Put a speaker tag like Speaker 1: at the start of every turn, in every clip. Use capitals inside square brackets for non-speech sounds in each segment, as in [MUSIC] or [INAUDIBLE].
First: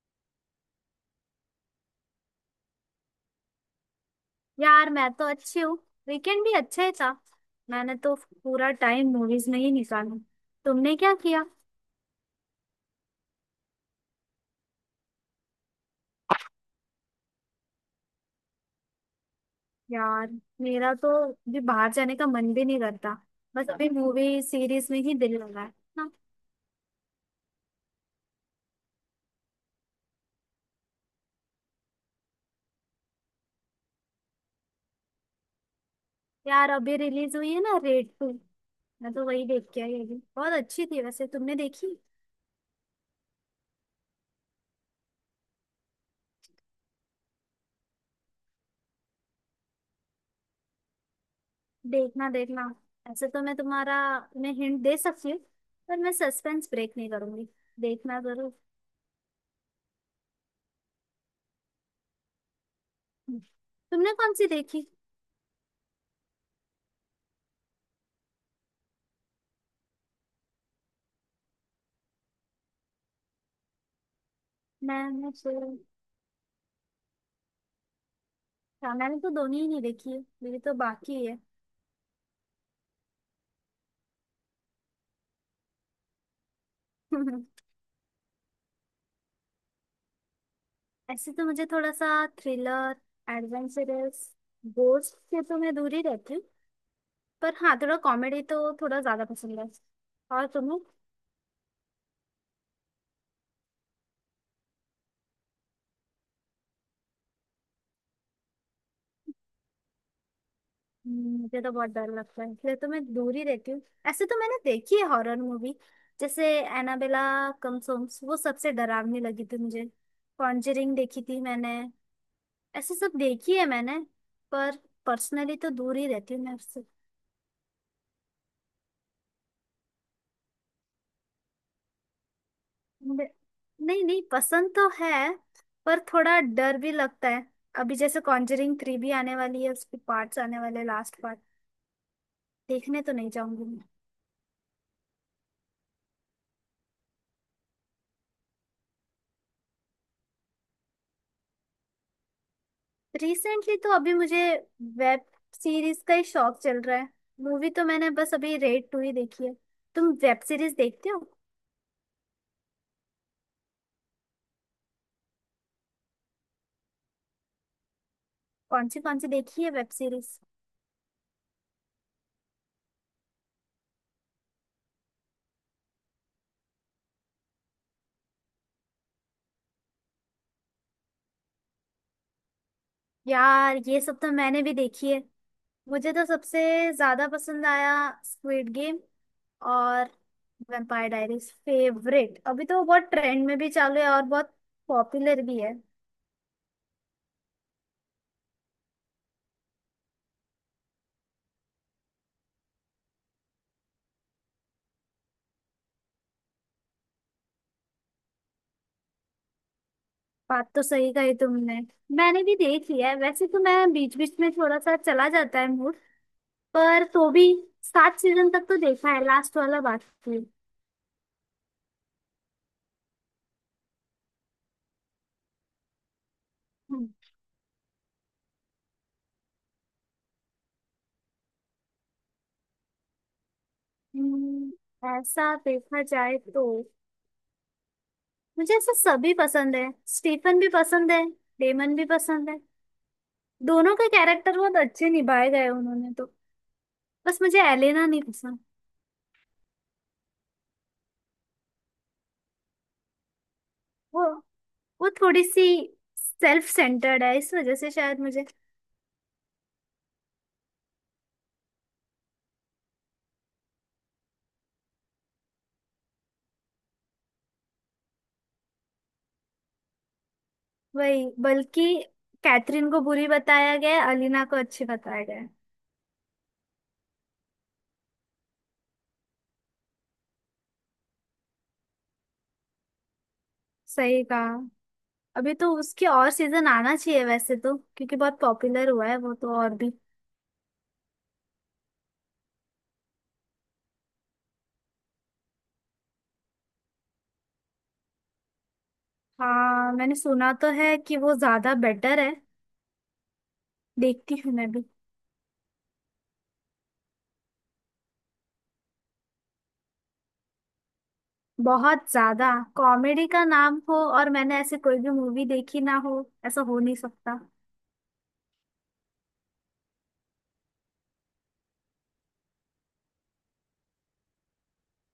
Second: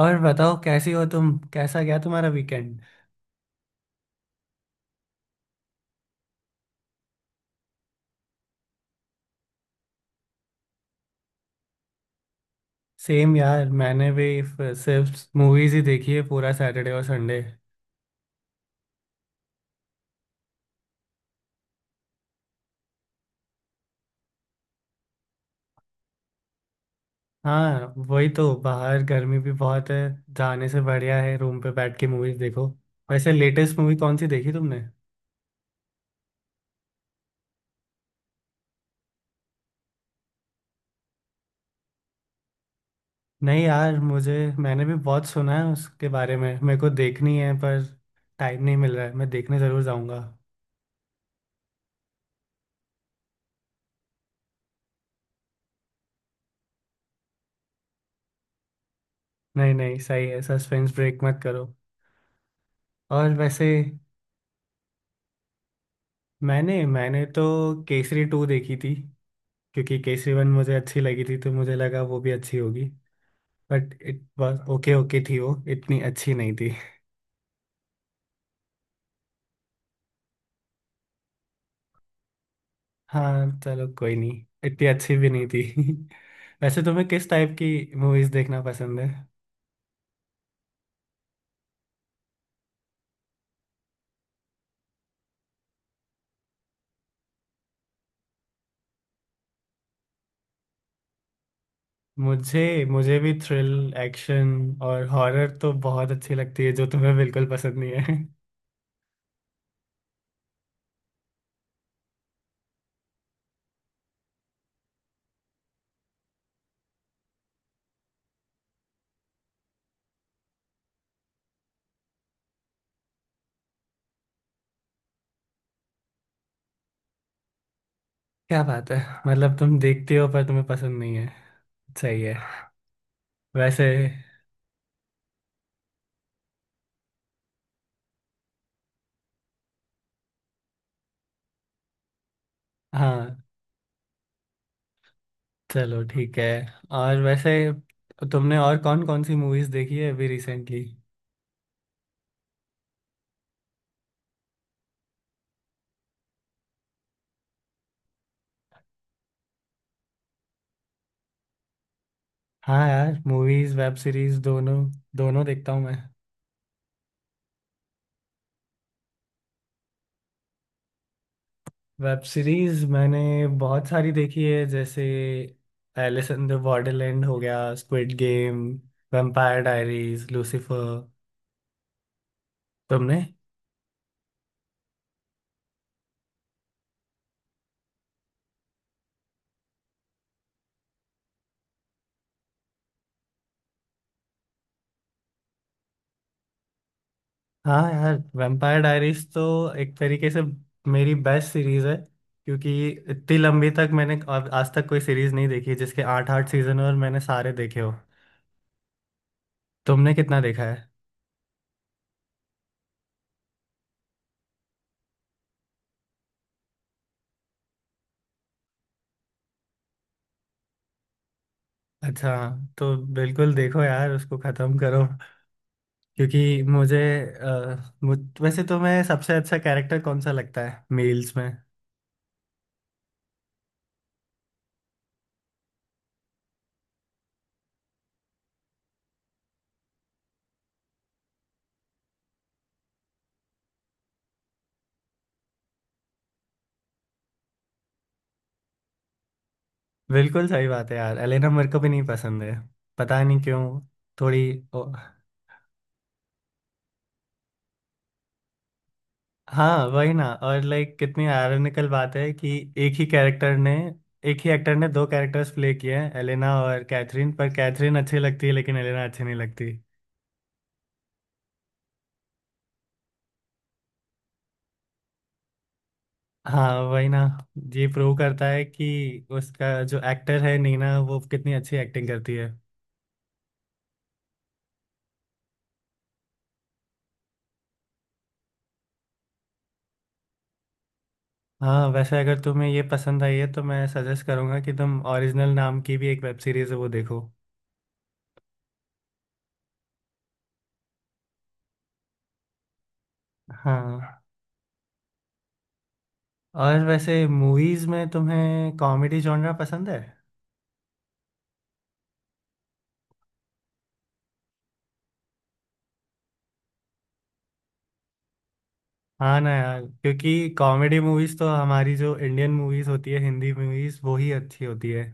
Speaker 1: और बताओ, कैसी हो तुम? कैसा गया तुम्हारा वीकेंड?
Speaker 2: यार मैं तो अच्छी हूँ। वीकेंड भी अच्छा ही था। मैंने तो पूरा टाइम मूवीज में ही निकाला। तुमने क्या किया?
Speaker 1: सेम यार। मैंने भी सिर्फ मूवीज ही देखी है, पूरा सैटरडे और संडे।
Speaker 2: यार मेरा तो भी बाहर जाने का मन भी नहीं करता। बस अभी मूवी सीरीज में ही दिल लगा है ना।
Speaker 1: हाँ वही तो, बाहर गर्मी भी बहुत है। जाने से बढ़िया है रूम पे बैठ के मूवीज देखो। वैसे लेटेस्ट मूवी कौन सी देखी तुमने?
Speaker 2: यार अभी रिलीज हुई है ना रेड टू। मैं तो वही देख के आई, अभी बहुत अच्छी थी। वैसे तुमने देखी?
Speaker 1: नहीं यार मुझे। मैंने भी बहुत सुना है उसके बारे में, मेरे को देखनी है पर टाइम नहीं मिल रहा है। मैं देखने ज़रूर जाऊंगा।
Speaker 2: देखना देखना। ऐसे तो मैं हिंट दे सकती हूँ। पर मैं सस्पेंस ब्रेक नहीं करूंगी। देखना जरूर।
Speaker 1: नहीं नहीं, सही है, सस्पेंस ब्रेक मत करो। और वैसे
Speaker 2: तुमने कौन सी देखी?
Speaker 1: मैंने मैंने तो केसरी टू देखी थी, क्योंकि केसरी वन मुझे अच्छी लगी थी तो मुझे लगा वो भी अच्छी होगी। But it was okay. Okay
Speaker 2: मैंने
Speaker 1: थी
Speaker 2: तो
Speaker 1: वो, इतनी अच्छी नहीं थी।
Speaker 2: हाँ, मैंने तो दोनों ही नहीं देखी है, मेरी तो बाकी है।
Speaker 1: हाँ चलो, कोई नहीं, इतनी अच्छी भी नहीं थी [LAUGHS] वैसे तुम्हें किस टाइप
Speaker 2: [LAUGHS]
Speaker 1: की मूवीज देखना पसंद है?
Speaker 2: ऐसे तो मुझे थोड़ा सा थ्रिलर, एडवेंचरस। गोस्ट से तो मैं दूर ही रहती हूँ। पर हाँ, थोड़ा कॉमेडी तो थोड़ा ज्यादा पसंद है। और तुम्हें?
Speaker 1: मुझे, मुझे भी थ्रिल, एक्शन और हॉरर तो बहुत अच्छी लगती है, जो तुम्हें बिल्कुल पसंद नहीं है [LAUGHS]
Speaker 2: मुझे तो बहुत डर लगता है, इसलिए तो मैं दूर ही रहती हूँ। ऐसे तो मैंने देखी है हॉरर मूवी, जैसे एनाबेला, कमसोम्स। वो सबसे डरावनी लगी थी मुझे। कॉन्जरिंग देखी थी मैंने। ऐसे सब देखी है मैंने। पर पर्सनली तो दूर ही रहती हूँ मैं उससे।
Speaker 1: क्या बात है, मतलब तुम देखते हो पर तुम्हें पसंद नहीं है। सही है।
Speaker 2: बे-
Speaker 1: वैसे।
Speaker 2: नहीं नहीं, पसंद तो है पर थोड़ा डर भी लगता है। अभी जैसे कॉन्जरिंग थ्री भी आने वाली है, उसके पार्ट्स आने वाले हैं, लास्ट पार्ट। देखने तो नहीं
Speaker 1: हाँ
Speaker 2: जाऊंगी मैं।
Speaker 1: चलो ठीक है। और वैसे तुमने और कौन कौन सी मूवीज देखी है अभी रिसेंटली?
Speaker 2: रिसेंटली तो अभी मुझे वेब सीरीज का ही शौक चल रहा है। मूवी तो मैंने बस अभी रेड टू ही देखी है। तुम वेब सीरीज देखते हो?
Speaker 1: हाँ यार, मूवीज वेब सीरीज दोनों, दोनों देखता हूँ मैं।
Speaker 2: कौन सी देखी है वेब सीरीज?
Speaker 1: वेब सीरीज मैंने बहुत सारी देखी है, जैसे एलिस इन द बॉर्डरलैंड हो गया, Squid Game, Vampire Diaries, Lucifer. तुमने?
Speaker 2: यार ये सब तो मैंने भी देखी है। मुझे तो सबसे ज्यादा पसंद आया स्क्विड गेम और वैम्पायर डायरीज फेवरेट। अभी तो बहुत ट्रेंड में भी चालू है और बहुत पॉपुलर भी है।
Speaker 1: हाँ यार, वैम्पायर डायरीज तो एक तरीके से मेरी बेस्ट सीरीज है, क्योंकि इतनी लंबी तक मैंने आज आज तक कोई सीरीज नहीं देखी है, जिसके आठ आठ सीजन और मैंने सारे देखे हो। तुमने कितना देखा
Speaker 2: बात तो
Speaker 1: है?
Speaker 2: सही कही तुमने। मैंने भी देख लिया है, वैसे तो मैं बीच बीच में थोड़ा सा चला जाता है मूड। पर तो भी 7 सीजन तक तो देखा है, लास्ट वाला बाकी।
Speaker 1: अच्छा। तो बिल्कुल देखो यार, उसको खत्म करो, क्योंकि मुझे।
Speaker 2: हम्म,
Speaker 1: वैसे तुम्हें सबसे अच्छा कैरेक्टर कौन सा लगता है मेल्स में?
Speaker 2: हम्म, ऐसा देखा जाए तो मुझे ऐसा सभी पसंद है। स्टीफन भी पसंद है, डेमन भी पसंद है। दोनों के कैरेक्टर बहुत अच्छे निभाए गए उन्होंने तो। बस मुझे एलेना नहीं पसंद।
Speaker 1: बिल्कुल सही बात है यार, एलेना मेरे को भी नहीं पसंद है, पता नहीं क्यों।
Speaker 2: वो
Speaker 1: थोड़ी। ओ,
Speaker 2: वो थोड़ी सी सेल्फ सेंटर्ड है, इस वजह से शायद मुझे।
Speaker 1: हाँ वही ना। और लाइक कितनी आयरनिकल बात है कि एक ही कैरेक्टर ने एक ही एक्टर ने दो कैरेक्टर्स प्ले किए हैं, एलेना और कैथरीन, पर कैथरीन अच्छी लगती है लेकिन एलेना अच्छी नहीं लगती।
Speaker 2: वही बल्कि कैथरीन को बुरी बताया गया है, अलीना को अच्छी बताया गया है।
Speaker 1: हाँ वही ना, ये प्रूव करता है कि उसका जो एक्टर है नीना, वो कितनी अच्छी एक्टिंग करती है।
Speaker 2: सही कहा। अभी तो उसके और सीजन आना चाहिए वैसे तो, क्योंकि बहुत पॉपुलर हुआ है वो तो और भी।
Speaker 1: हाँ, वैसे अगर तुम्हें ये पसंद आई है तो मैं सजेस्ट करूंगा कि तुम, ओरिजिनल नाम की भी एक वेब सीरीज है, वो देखो।
Speaker 2: हाँ, मैंने सुना तो है कि वो ज्यादा बेटर है।
Speaker 1: हाँ।
Speaker 2: देखती हूँ मैं भी।
Speaker 1: और वैसे मूवीज में तुम्हें कॉमेडी जॉनरा पसंद है?
Speaker 2: बहुत ज्यादा। कॉमेडी का नाम हो और मैंने ऐसे कोई भी मूवी देखी ना हो, ऐसा हो नहीं सकता।
Speaker 1: हाँ ना यार, क्योंकि कॉमेडी मूवीज तो हमारी जो इंडियन मूवीज होती है, हिंदी मूवीज, वो ही अच्छी होती है।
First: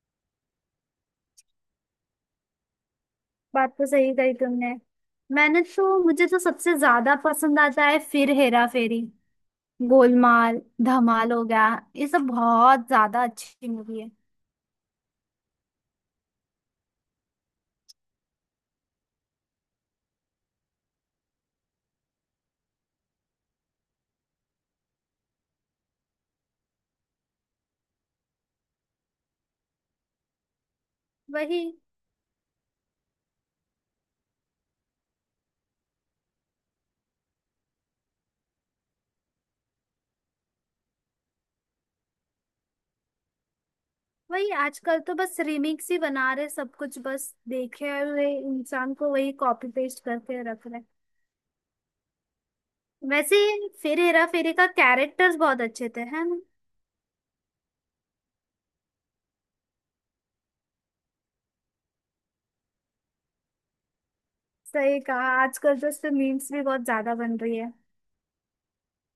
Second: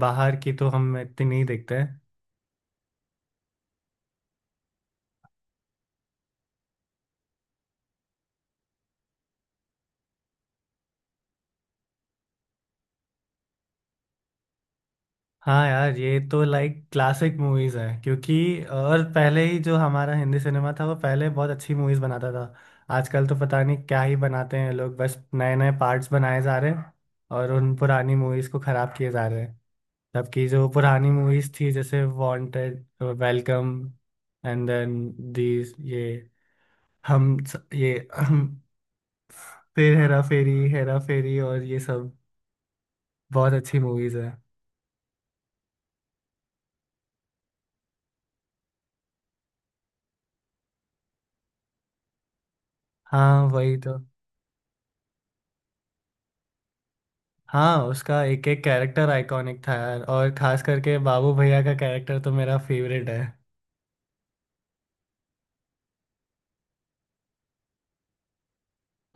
Speaker 1: बाहर की तो हम इतनी नहीं देखते हैं।
Speaker 2: बात तो सही कही तुमने। मैंने तो मुझे तो सबसे ज्यादा पसंद आता है फिर हेरा फेरी, गोलमाल, धमाल हो गया। ये सब बहुत ज्यादा अच्छी मूवी है।
Speaker 1: हाँ यार, ये तो लाइक क्लासिक मूवीज है, क्योंकि और पहले ही जो हमारा हिंदी सिनेमा था वो पहले बहुत अच्छी मूवीज बनाता था। आजकल तो पता नहीं क्या ही बनाते हैं लोग, बस नए नए पार्ट्स बनाए जा रहे हैं, और उन पुरानी मूवीज को खराब किए जा रहे हैं। जबकि जो पुरानी मूवीज
Speaker 2: वही
Speaker 1: थी, जैसे Wanted, Welcome, and then, these ये हम ये [CLEARS THROAT] फिर हेरा फेरी, हेरा फेरी और ये सब बहुत अच्छी मूवीज है।
Speaker 2: वही आजकल तो बस रिमिक्स ही बना रहे, सब कुछ बस देखे हुए इंसान को वही कॉपी पेस्ट करके रख रहे। वैसे
Speaker 1: हाँ
Speaker 2: ही
Speaker 1: वही तो।
Speaker 2: फिर हेरा फेरी का कैरेक्टर्स बहुत अच्छे थे, है ना?
Speaker 1: हाँ उसका एक एक कैरेक्टर आइकॉनिक था यार, और खास करके बाबू भैया का कैरेक्टर तो मेरा फेवरेट है।
Speaker 2: सही कहा, आजकल तो उससे मीम्स भी बहुत ज्यादा बन रही है।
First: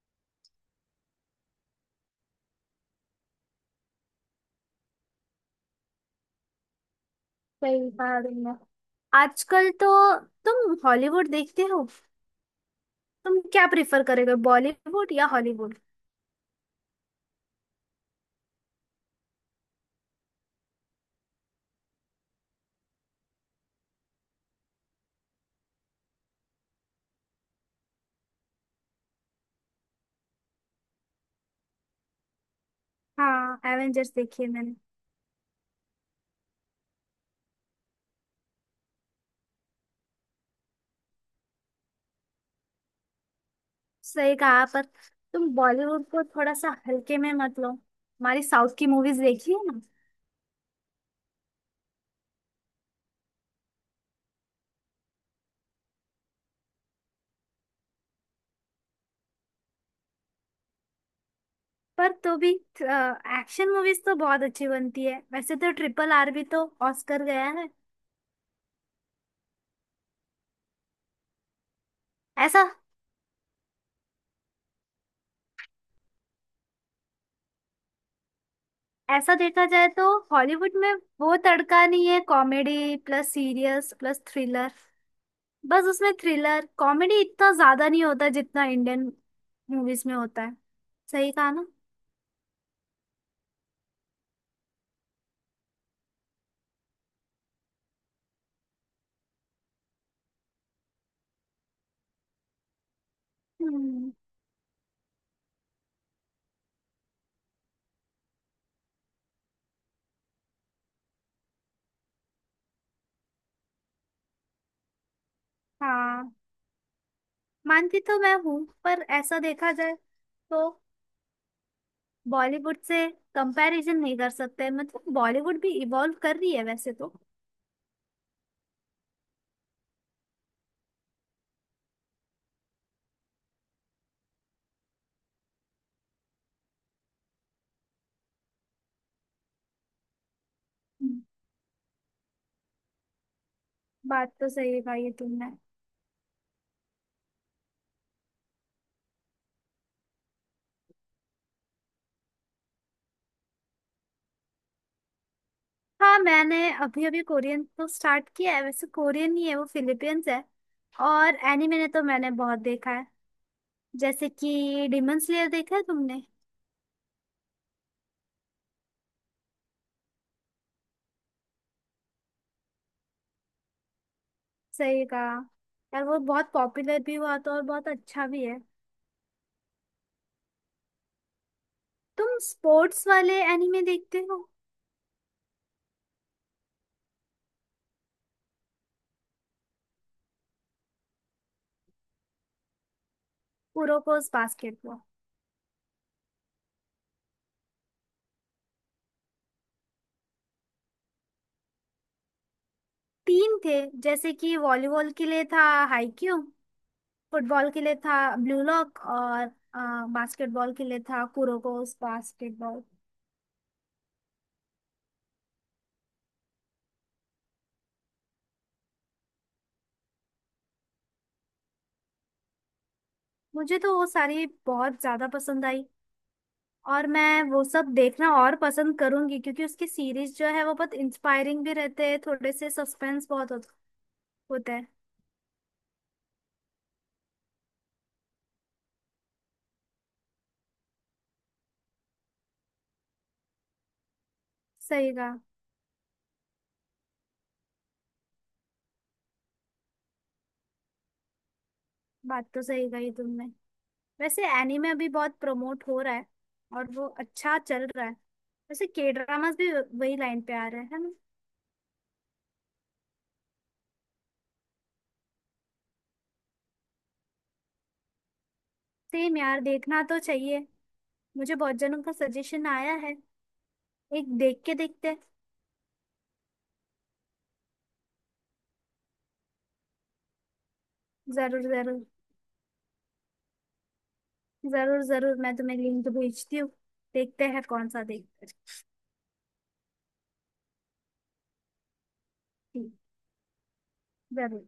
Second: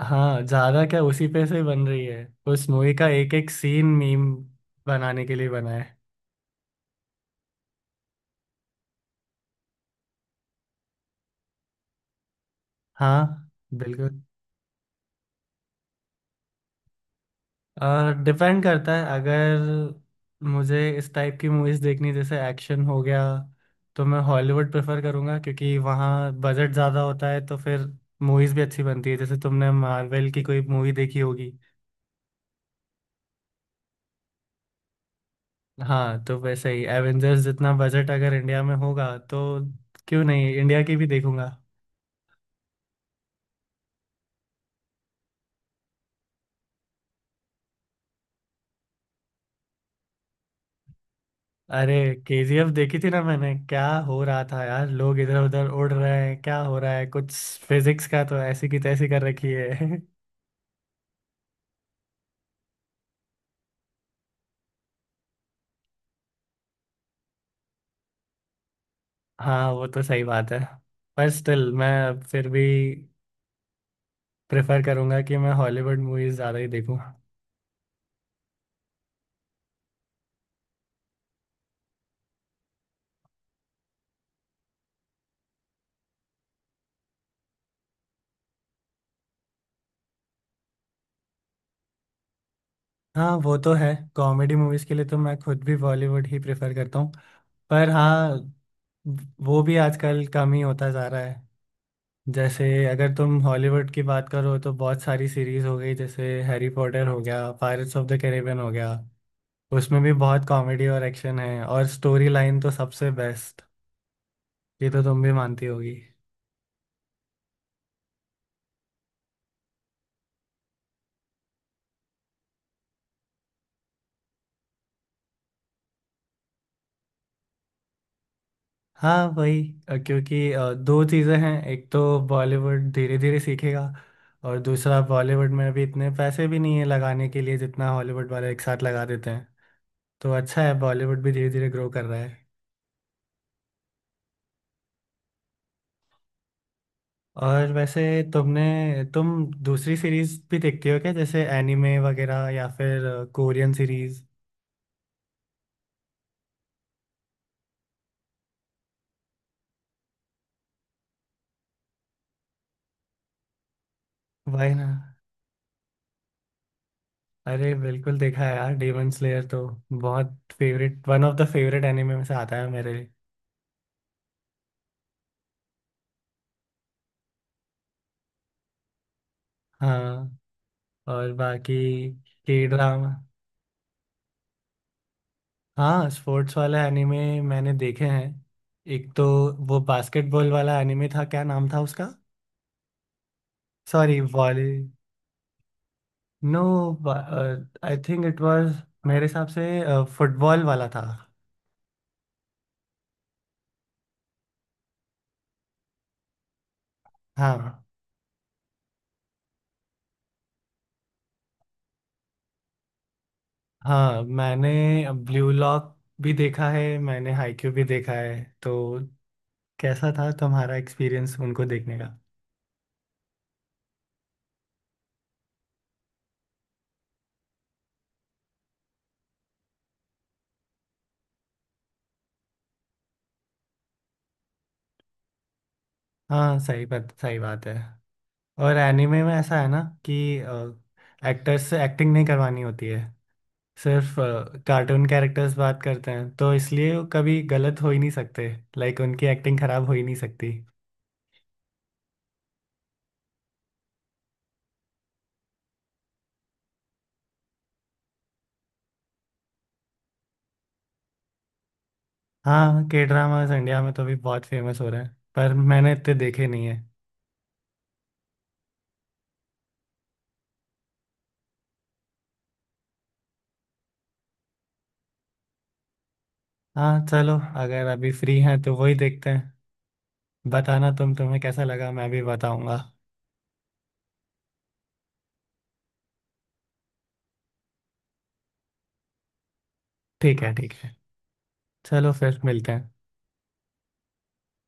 Speaker 1: हाँ ज्यादा क्या, उसी पे से बन रही है। उस मूवी का एक एक सीन मीम बनाने के लिए बना है।
Speaker 2: सही कहा तुमने। आजकल तो तुम हॉलीवुड देखते हो? तुम
Speaker 1: हाँ
Speaker 2: क्या प्रेफर
Speaker 1: बिल्कुल।
Speaker 2: करेगा, बॉलीवुड या हॉलीवुड?
Speaker 1: और डिपेंड करता है, अगर मुझे इस टाइप की मूवीज देखनी जैसे एक्शन हो गया, तो मैं हॉलीवुड प्रेफर करूँगा, क्योंकि वहाँ बजट ज़्यादा होता है तो फिर मूवीज़ भी अच्छी बनती है। जैसे तुमने मार्वल की कोई मूवी देखी होगी।
Speaker 2: हाँ एवेंजर्स देखी है मैंने।
Speaker 1: हाँ तो वैसे ही एवेंजर्स जितना बजट अगर इंडिया में होगा, तो क्यों नहीं, इंडिया की भी देखूंगा।
Speaker 2: सही कहा पर तुम बॉलीवुड को थोड़ा सा हल्के में मत लो। हमारी साउथ की मूवीज देखी है ना?
Speaker 1: अरे, केजीएफ देखी थी ना मैंने, क्या हो रहा था यार, लोग इधर उधर उड़ रहे हैं, क्या हो रहा है कुछ, फिजिक्स का तो ऐसी की तैसी कर रखी है [LAUGHS]
Speaker 2: पर तो भी एक्शन मूवीज तो बहुत अच्छी बनती है वैसे तो। RRR भी तो ऑस्कर गया है।
Speaker 1: हाँ वो तो सही बात है। पर स्टिल मैं फिर भी
Speaker 2: ऐसा
Speaker 1: प्रेफर करूंगा कि मैं हॉलीवुड मूवीज ज़्यादा ही देखूं।
Speaker 2: ऐसा देखा जाए तो हॉलीवुड में वो तड़का नहीं है, comedy plus serious plus thriller. बस उसमें थ्रिलर कॉमेडी इतना ज्यादा नहीं होता जितना इंडियन मूवीज में होता है। सही कहा ना?
Speaker 1: हाँ वो तो है, कॉमेडी मूवीज के लिए तो मैं खुद भी बॉलीवुड ही प्रेफर करता हूँ। पर हाँ, वो भी आजकल कम ही होता जा रहा है। जैसे अगर तुम हॉलीवुड की
Speaker 2: हम्म।
Speaker 1: बात करो, तो बहुत सारी सीरीज हो गई, जैसे हैरी पॉटर हो गया, पायरेट्स ऑफ द कैरिबियन हो गया, उसमें भी बहुत कॉमेडी और एक्शन है, और स्टोरी लाइन तो सबसे बेस्ट। ये तो तुम भी मानती होगी।
Speaker 2: हाँ, मानती तो मैं हूँ। पर ऐसा देखा जाए तो बॉलीवुड से कंपैरिजन नहीं कर सकते, मतलब बॉलीवुड भी इवॉल्व कर रही है वैसे तो।
Speaker 1: हाँ वही, क्योंकि दो चीज़ें हैं। एक तो बॉलीवुड धीरे धीरे सीखेगा, और दूसरा बॉलीवुड में अभी इतने पैसे भी नहीं है लगाने के लिए जितना हॉलीवुड वाले एक साथ लगा देते हैं। तो अच्छा है,
Speaker 2: हम्म,
Speaker 1: बॉलीवुड भी धीरे धीरे ग्रो कर रहा है।
Speaker 2: बात तो सही कहा ये तुमने।
Speaker 1: और वैसे तुमने, तुम दूसरी सीरीज भी देखती हो क्या, जैसे एनिमे वगैरह या फिर कोरियन सीरीज?
Speaker 2: हाँ, मैंने अभी अभी कोरियन तो स्टार्ट किया है, वैसे कोरियन ही है वो, फिलीपींस है। और एनिमे ने तो मैंने बहुत देखा है, जैसे
Speaker 1: वही
Speaker 2: कि
Speaker 1: ना।
Speaker 2: Demon slayer. देखा है तुमने?
Speaker 1: अरे बिल्कुल देखा है यार, डेमन स्लेयर तो बहुत favourite, one of the favourite anime में से आता है मेरे लिए।
Speaker 2: सही कहा। यार वो बहुत पॉपुलर भी हुआ था और बहुत अच्छा भी है।
Speaker 1: हाँ। और बाकी
Speaker 2: तुम
Speaker 1: के
Speaker 2: स्पोर्ट्स
Speaker 1: ड्रामा।
Speaker 2: वाले एनिमे देखते हो?
Speaker 1: हाँ स्पोर्ट्स वाला एनिमे मैंने देखे हैं। एक तो वो बास्केटबॉल वाला एनिमे था, क्या नाम था उसका। सॉरी
Speaker 2: उरोकोस
Speaker 1: volley,
Speaker 2: basketball.
Speaker 1: No, I think it was, मेरे हिसाब से फुटबॉल वाला था।
Speaker 2: तीन थे, जैसे कि वॉलीबॉल के लिए था हाईक्यू,
Speaker 1: हाँ
Speaker 2: फुटबॉल के लिए था ब्लू लॉक, और बास्केटबॉल के लिए था कुरोकोस बास्केटबॉल।
Speaker 1: हाँ, मैंने ब्लू लॉक भी देखा है, मैंने हाईक्यू भी देखा है। तो कैसा था तुम्हारा एक्सपीरियंस उनको देखने का?
Speaker 2: मुझे तो वो सारी बहुत ज्यादा पसंद आई और मैं वो सब देखना और पसंद करूंगी, क्योंकि उसकी सीरीज जो है वो बहुत इंस्पायरिंग भी रहते हैं, थोड़े से सस्पेंस बहुत होता है।
Speaker 1: हाँ सही बात, सही बात है। और एनिमे में ऐसा है ना कि एक्टर्स से एक्टिंग नहीं करवानी होती है, सिर्फ कार्टून
Speaker 2: सही कहा।
Speaker 1: कैरेक्टर्स बात करते हैं, तो इसलिए वो कभी गलत हो ही नहीं सकते। लाइक उनकी एक्टिंग खराब हो ही नहीं सकती।
Speaker 2: बात तो सही कही तुमने। वैसे एनीमे अभी बहुत प्रमोट हो रहा है और वो अच्छा चल रहा है। वैसे के ड्रामास भी वही लाइन पे आ रहे हैं, है ना?
Speaker 1: हाँ, के ड्रामास इंडिया में तो अभी बहुत फेमस हो रहे हैं, पर मैंने इतने देखे नहीं है।
Speaker 2: सेम यार, देखना तो चाहिए। मुझे बहुत जनों का सजेशन आया है, एक देख के देखते हैं।
Speaker 1: हाँ चलो, अगर अभी फ्री हैं तो वही देखते हैं। बताना तुम्हें कैसा
Speaker 2: जरूर
Speaker 1: लगा,
Speaker 2: जरूर।
Speaker 1: मैं भी बताऊंगा।
Speaker 2: जरूर जरूर मैं तुम्हें लिंक भेजती हूँ। देखते हैं कौन सा देखते हैं।
Speaker 1: ठीक है ठीक है, चलो फिर मिलते
Speaker 2: ठीक।
Speaker 1: हैं।
Speaker 2: जरूर।